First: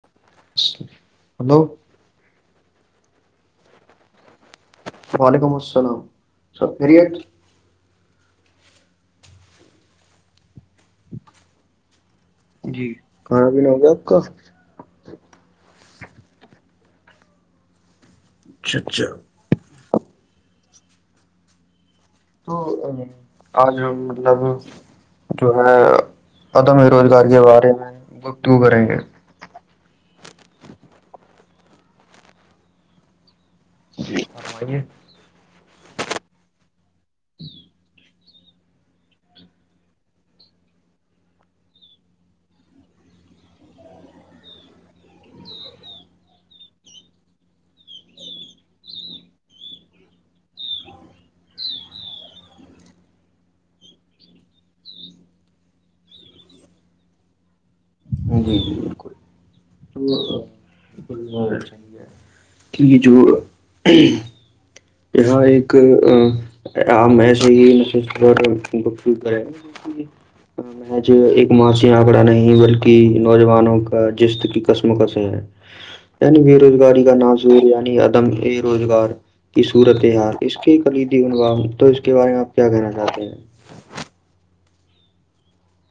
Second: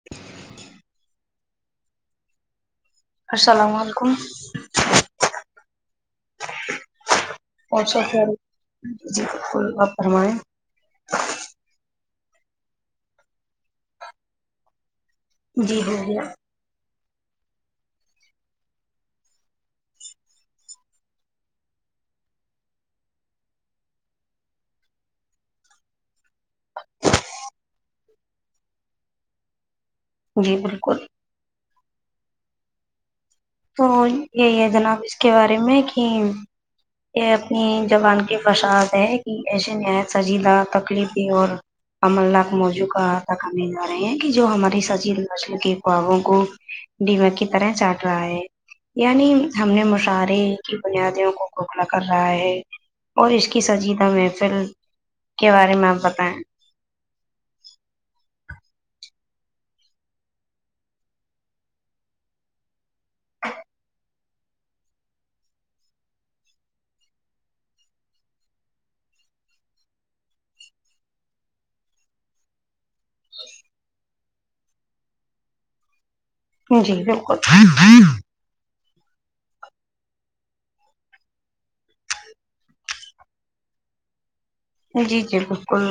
[unintelligible] hello السلام علیکم السلام علیکم السلام اور فرمایا جی کھانا بھی نہیں ہوگا جی ہو گیا ما [unintelligible] جو ہے عدم روزگار کے بارے میں گتوں کریں گے جی بالکل تو یہی ہے فرمائیے جناب اس کے بارے میں کہ یہ اپنی زبان کے فشاعت ہے کہ ایسے نہایت سنجیدہ تکلیفی اور املناک موضوع کا تکنے جا رہے ہیں کہ جو ہماراری سجیل نسل کے خوابوں کو ڈمک کی طرح چاٹ رہا ہے یعنی ہم نے مشاعرے کی بنیادیوں کو کھوکھلا کر رہا ہے اور اس کی سجیدہ محفل کے بارے میں آپ بتائیں جی بالکل [inaudible] یہ جو [inaudible] یہاں ایک ایسی کریں [inaudible] ہاں میں [inaudible] آج ایک ماسیی آنکڑا نہیں بلکہ نوجوانوں کا جش کی کسم کس ہے یعنی بے جی روزگاری کا نازور یعنی بالکل عدم بے روزگار [inaudible] کی صورت حال اس کے کلیدی عنوام تو اس کے بارے میں آپ کیا کہنا چاہتے ہیں جی جی بالکل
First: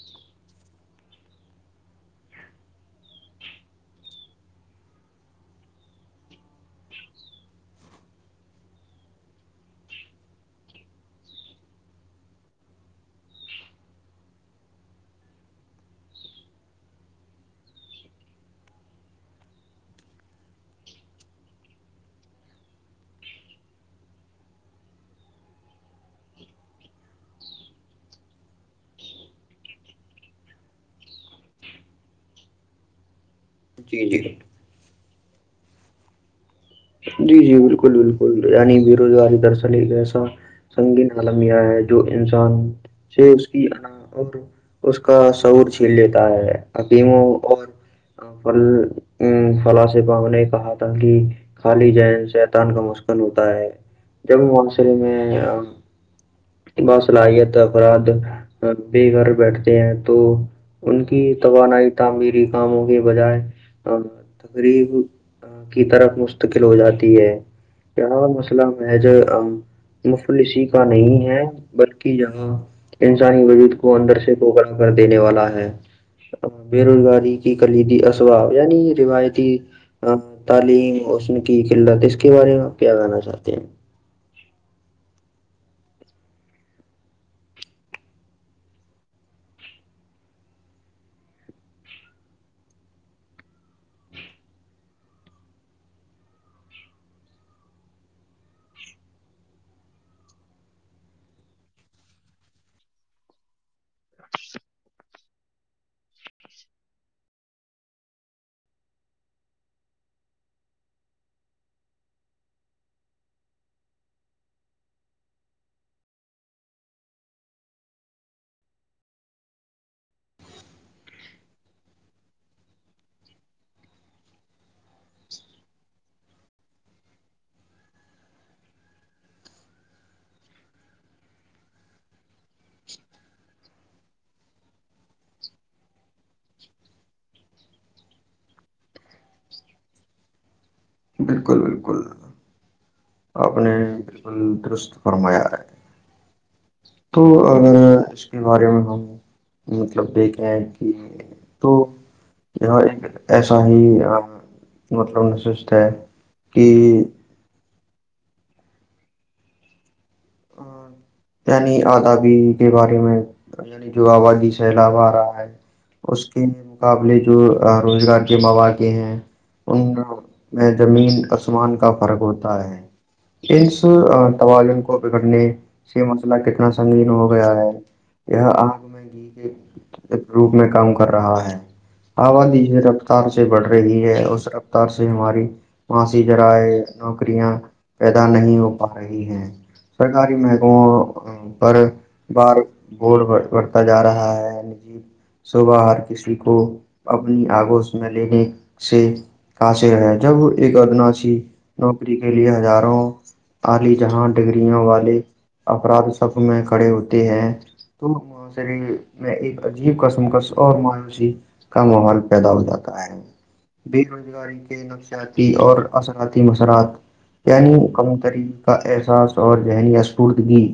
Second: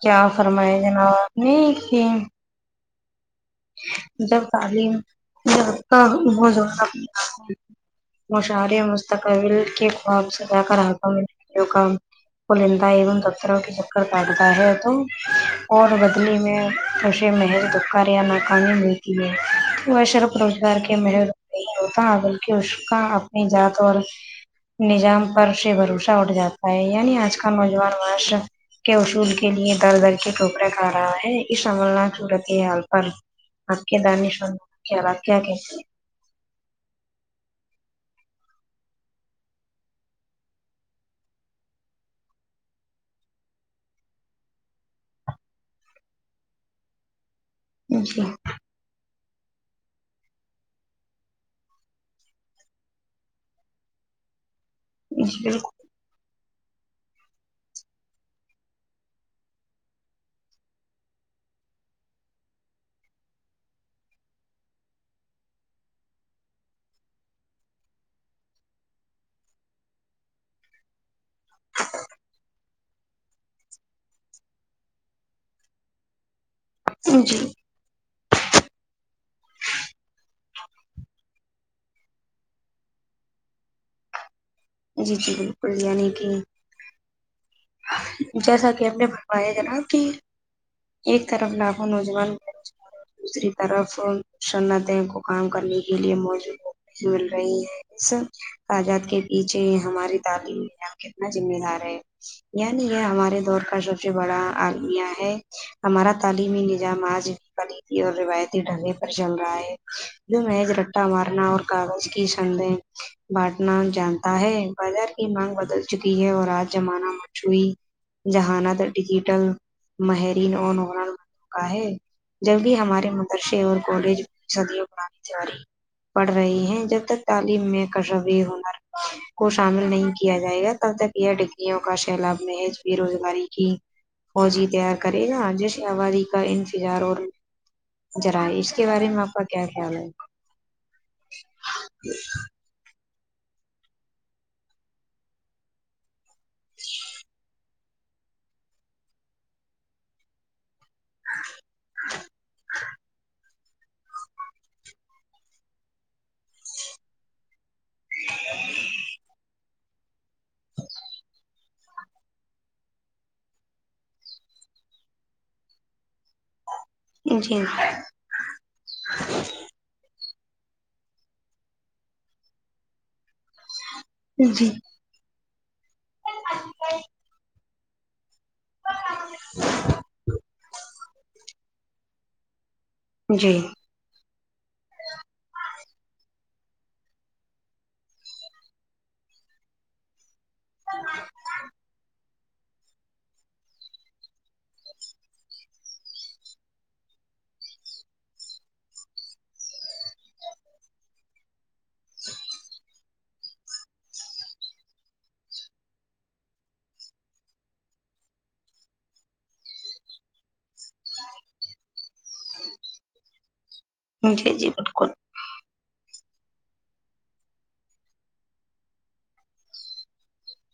کیا فرمائے جناب آپ نے جب تعلیم جب کا وہ زہ [inaudible] مشعرے مستقبل کے خواب سےدا کر حم کا [inaudible] پلندہ ام دتر کے چکر کاٹتا ہے تو اور بدلی میں [inaudible] سشے محج دکاریا ن کانی ملتی [inaudible] وشرف روزگار کے محر نہیں ہوتا بلکہ اس کا اپنی جذات اور [inaudible] نظام پر سے بھروسہ اٹھ جاتا ہے یعنی آج کل نوجوان معاشر [inaudible] کے اصول کے لیے در در کے ٹوکرے کھا رہا ہے اس عمل نہ صورت حال پر آ کے جی جی دانیش کیاا کیا کہ [inaudible] جی جی بالکل بالکل یعنی بے روزگاری درصن ہیسا سنگین آالمیا ہے جو انسان سے اس کی ان اور اس کا سعور چھیل لیتا ہے ایموں اور ہیں جی پل ا فلا سےبام نے کہا تھا کہ [inaudible] خالی جی شیتان کا مسکن ہوتا ہے [inaudible] جب منسری میں جی [inaudible] با صلاحیت افراد بے گھر بیٹھتے ہیں تو ان کی توانائی تعمیری کاموں کے بجائے تقریب کی طرف مستقل ہو جاتی ہے کیا مسئلہ محج مفتلسی کا نہیں ہے بلکہ یہاں انسانی وجود کو اندر سے پکڑا کر دینے والا ہے بے بالکل روزگاری جی کی کلیدی اسباب یعنی روایتی تعلیم ن کی کھیل رہا تھا اس کے بارے میں آپ کیا کہاننا چاہتے ہیں [inaudible] جی جی بالکل یعنی کہ جیسا کہ ہم نے بنوایا ج نا کہ ایک طرف لاھوں نوجوان دوسری طرف صنعتیں کو کام کرنے کے لیے موجود مل رہی ہیں اس تعداد کے پیچھے ہماری تعلیم کنا ذمہ دار ہے یعنی یہ ہمارے دور کا سب سے بڑا آدمیہ ہے ہمارا تعلیمی نظام آج بھی خلیفی اور روایتی ڈھگے پر چل رہا ہے محج رٹا مارنا اور کاغذ کی سنگیں [inaudible] بانٹنا جانتا ہے بازار کی مانگ بدل چکی ہے اور آج زمانہ مچھوئی جہان ڈیجیٹل ماہرین اور موں کا ہے [inaudible] جب بھی ہمارے مدرسے اور کالج صدی بنانانی ج آ رہی ہے پڑھ رہی ہیں جب تک تعلیم میں کشبی ہنر کو شامل نہیں کیا جائے گا تب تک یہ ڈگریوں کا سیلاب محج بے روزگاری کی فوجی تیار کرے نا جیش آبادی کا انفظار اور ذرا اس کے بارے میں آپ کا کیا خیال ہے بالکل بالکل آپ نے بالکل درست فرمایا ہے تو اس کے بارے میں ہم مطلب دیکھے ہیں تو ایسا ایا ہی مطلب میں سوچتا ہے کہ اورن یعنی ابادی کے بارے میں یعنی جو آبادی سیلاب آ رہا ہے اس کے مقابلے جو جی روزگار کے مواقع ہیں ان میں زمین آسمان کا فرق ہوتا ہے ان جی طوالن کو بگڑنے سے مسئلہ کتنا سنگین ہو گیا ہے یہ آنکھ میں گھی کے روپ میں کام کر رہا ہے آبادی ج رفتار سے جی بڑھ رہی ہے اس ر سے ہماری معاشی جذرائع نوکریاں پیدا نہیں ہو پا رہی ہیں سرکاری مکموں پر بار بڈ ب بڑھتا جا رہا ہے نجی صبح ہر کسی کو اپنی آگوش میں لینے سے قاصر ہے جب ایک ادناسی نوکری کے لیے ہزاروں الی جہاں ڈگری وہ والے اپراد سب میں کھڑے ہوتے ہیں تو شریر میں ایک عجیب قسم کا اور مایوسی کا ماحول پیدا ہو جاتا ہے بے جی روزگاری جی کے بالکل نقشات اور اثراتی مثرات یعنی کم ترین کا احساس اور ذہنییا اسپوردگی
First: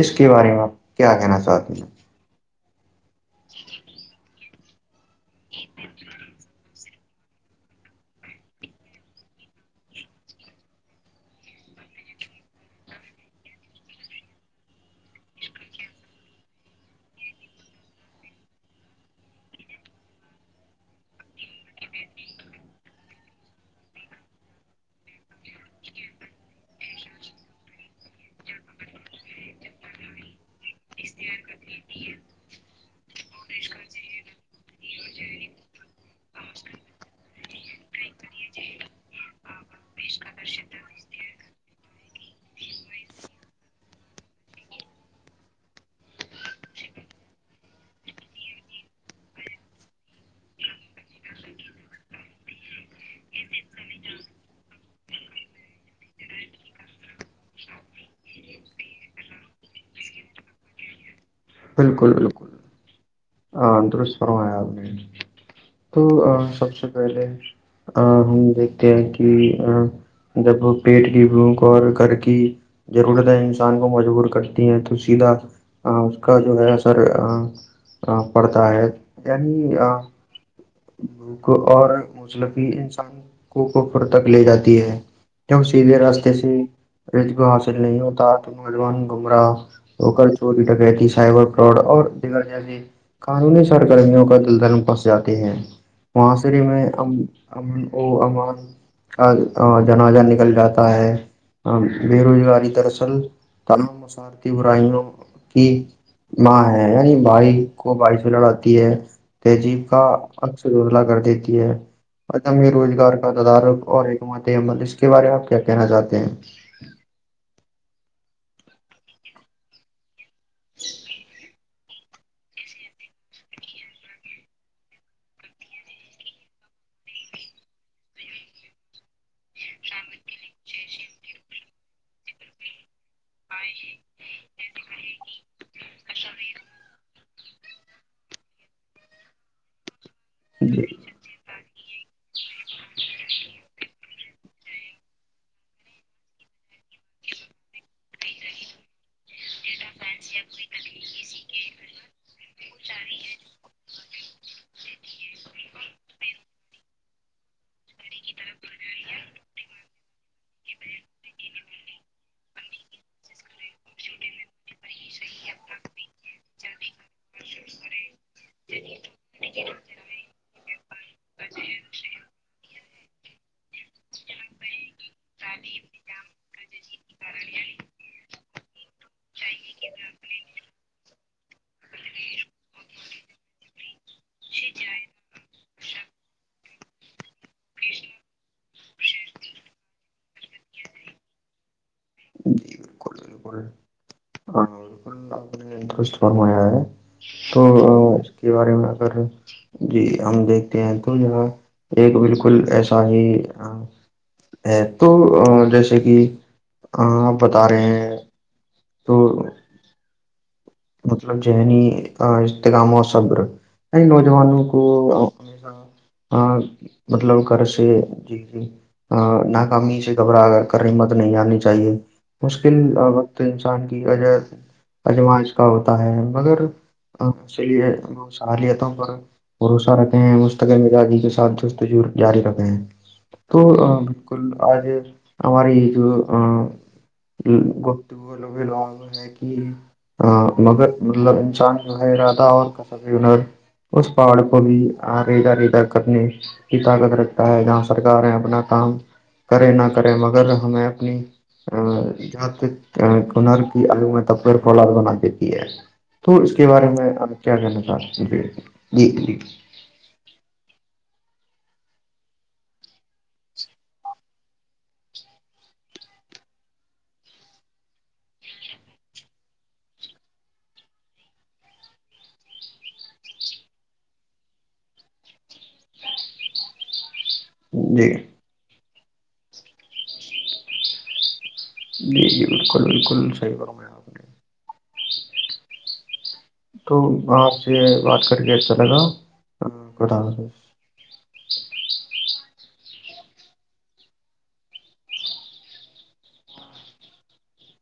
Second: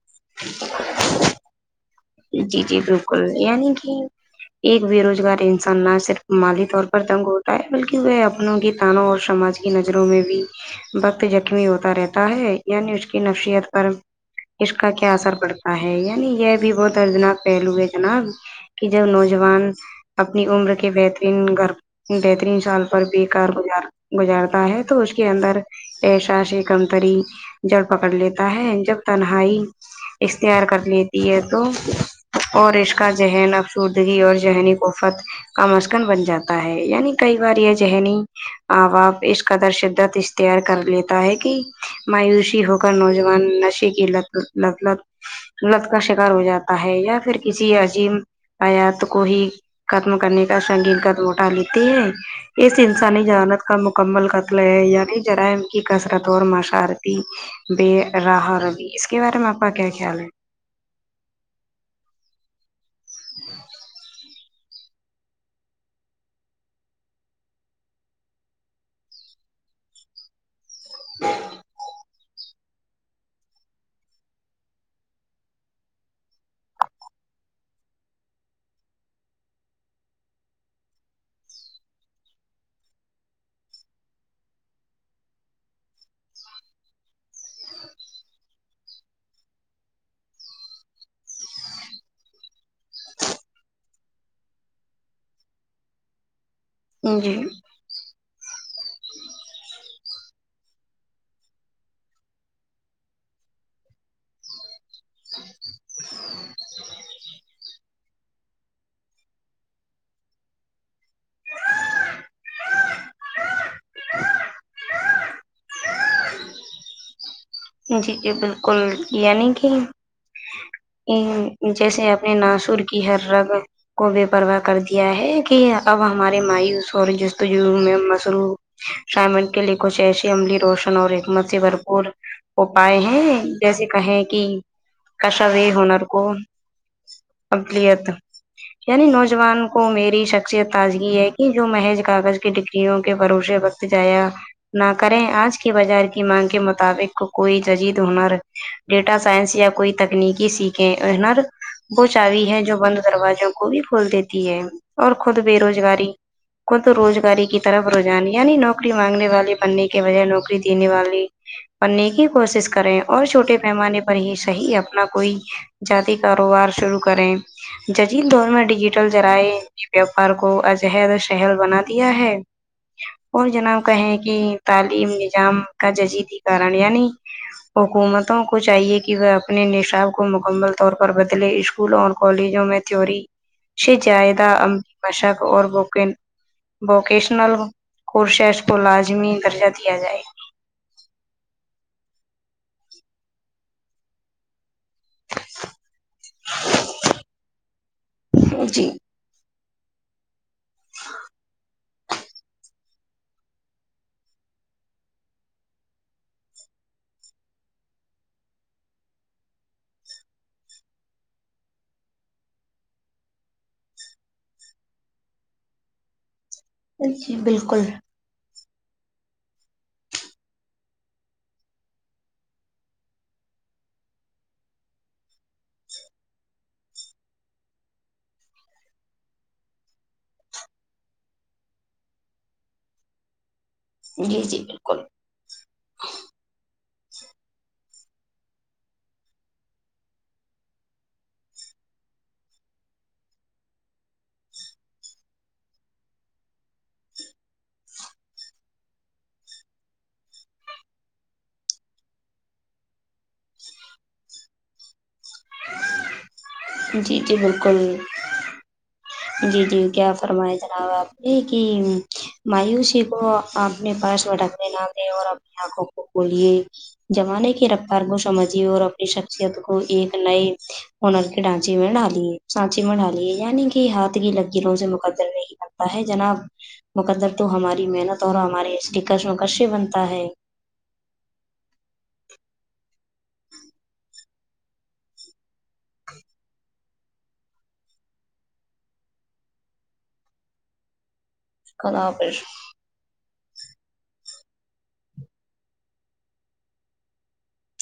اس کے بارے میں آپ کیا کہنا چاہتے ہیں جی جی بالکل یعنی کہ ایک بے روزگار انسان نہ صرف مالی طور پتنگ ہوتا ہے بلکہ وہ اپنوں کی تانوں اور سماج کی نظروں میں بھی وقت زخمی ہوتا رہتا ہے یعنی اس کی نفسیت پر اس کا کیا اثر پڑتا ہے یعنی یہ بھی وہ دردناک پہلوئے جناب کہ جب نوجوان اپنی عمر کے بہترین گھر بہترین سال پر بے کار گزار گزارتا ہے تو اس کے اندر پیشا سے کمتری جڑ پکڑ لیتا ہے جب تنہائی اختیار کر لیتی ہے تو اور اس کا ذہن افسردگی اور ذہنی کفت کم از کم بن جاتا ہے یعنی کئی بار یہ ذہنی آباب اس کا در شدد تیار کر لیتا ہے کہ مایوسی ہو کر نوجوان نشے کی ل لطلت لت کا شکار ہو جاتا ہے یا پھر کسی عجیب آیات کو ہی ختم کرنے کا سنگیین قدم اٹا لیتے ہیں اس انسانی جہانت کا مکمل قتل ہے یعنی جرائم کی کثرت اور ماشارتی بے راہ ربی اس کے بارے میں آپ کا کیا خیال ہے بالکل بالکل ہاں انندرست فرو نے تو سب سے پہلے ہم دیکھتے ہیں کہ جب پیٹ کی بھوک اور گھر کی ضرورت ہے انسان کو مجبور کرتی ہیں تو سیدھا کا جو ہے اثر پڑتا ہے یعنی بھوک اور موسلفی انسان کو کفر تک لے جاتی ہے کی سیری راستے سے رب حاصل نہیں ہوتا تو نوجوان گمراہ ہو کر چوری ٹکرتی سائبر کراڈ اور دیگر جیسی قانونی سرگرمیوں کا دل دن پھنس جاتے ہیں معحاصرے میں ا ہے جی امان جناجہ نکل جاتا ہے ہ بے روزگاری دراصل تمام مسارتی برائیوں کی ماں ہے یعنی بھائی کو بائیش میں لڑاتی ہے تہذیب کا عکس رزلا کر دیتی ہے عدم روزگار کا تدارک اور حکمت عمل اس کے بارے آپ کیا کہنا چاہتے ہیں جی جی بالکل یعنی کہ ا جیسے اپنے ناسر کی ہر رگ کو بے پرواہ کر دیا ہے کہ اب ہمارے مایوس اور جس تجرب میں مصروف شائمن کے لیے کش ایشی عملی روشن اور حکمت سے بھرپور اپائے ہیں جیسے کہیں کہ کشا ہنر کو ابلیت یعنی نوجوان کو میری شخصیت جی تازگی ہے یہ جو محض کاغذ کی ڈگریوں کے بھروسے وقت جایا نہ کریں آج کے بازار کی مانگ کے مطابقک کوئی ججید ہنر ڈیٹا سائنس یا کوئی تکنیکی سیکھیں ہنر ب چاوی ہے جو بند دروازوں کو بھی کھول دیتی ہے اور خود بے روزگاری کو تو روزگاری کی طرف رجان یعنی نوکری مانگنے والی بننے کے بجائے نوکری دینے والی پڑنے کی کوشش کریں اور چھوٹے پیمانے پر ہی صحیح اپنا کوئی جات کاروبار شروع کریں جزل دور میں ڈیجیٹل جذرائع ویاپار کو عجہد شہل بنا دیا ہے اور جنا کہیں کہ تعلیم نظام کا ججید ہی کارن یعنی حکومتوں کو چاہیے کہ وہ اپنے نصاب کو مکمل طور پر بدلے اسکولوں اور کالجوں میں چی ش جائدہ امب مشق اور بوکن ووکیشنل کورسیز کو لازمی درجہ دیا جائے پے نے د فرمایا ہے تو اس کے بارے میں جی اگر جی ہم دیکھتے ہیں تو یہاں ایک بالکل ایسا ہی ہے تو جیسے کہ آپ بتا رہے ہیں تو مطلب ذہنی اتغام و صبر نوجوانوں کو ہمیہ ہاں جی مطلب کر بالکل سے جی جی ناکامی سے گھبرا کر رہی مت نہیں آنی چاہیے مشکل وقت انسان کی عج اجمائش کا ہوتا ہے مگر ہص لی سہ لے تھا ہ پر بھروسہ رکھے ہیں مستقل مزاغی کے ساتھ دوست جاری رکھے ہیں تو جی بالکل جی آج بالکل ہمار یہ جو گتولگ لو ہے کہ ہ مگر مطلب انسان جو ہے ارادہ اور کس بھی ہنر اس پہاڑ کو بھی ریگا ریڈا کرنے کی طاقت رکھتا ہے جہاں سرکاریں اپنا کام کرے نہ کرے مگر ہمیں اپنی ج تک کنرک آلو میں ت پیر پ آ دیتی ہے تو اس کے بارے میں جی ا جی کیا کہنا بالکل چاہ جی جی جی کیا فرمایا جناب آپ نے کہ مایوسی کو اپنے پاس بھٹکے نہ دیں اور اپنے آ ک کو بے زمانے کی رفتار کو سمجھیے اور اپنی شخصیت کو ایک نئے ہنر کے ڈانچی میں ڈالیے سانچی میں ڈالی ہے یعنی کہ ہاتھ کی لکیروں سے مقدر نہیں بنتا ہے جناب مقدر تو ہماری جی محنت اور ہمارے اسٹیکرس مکر سے بنتا ہے جی جی بالکل بالکل صحیح کروں گ میں آپ تو آپ سے بات کر کے اچھا لگاؤ کف [unintelligible]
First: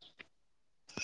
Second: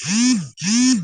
جھید جھید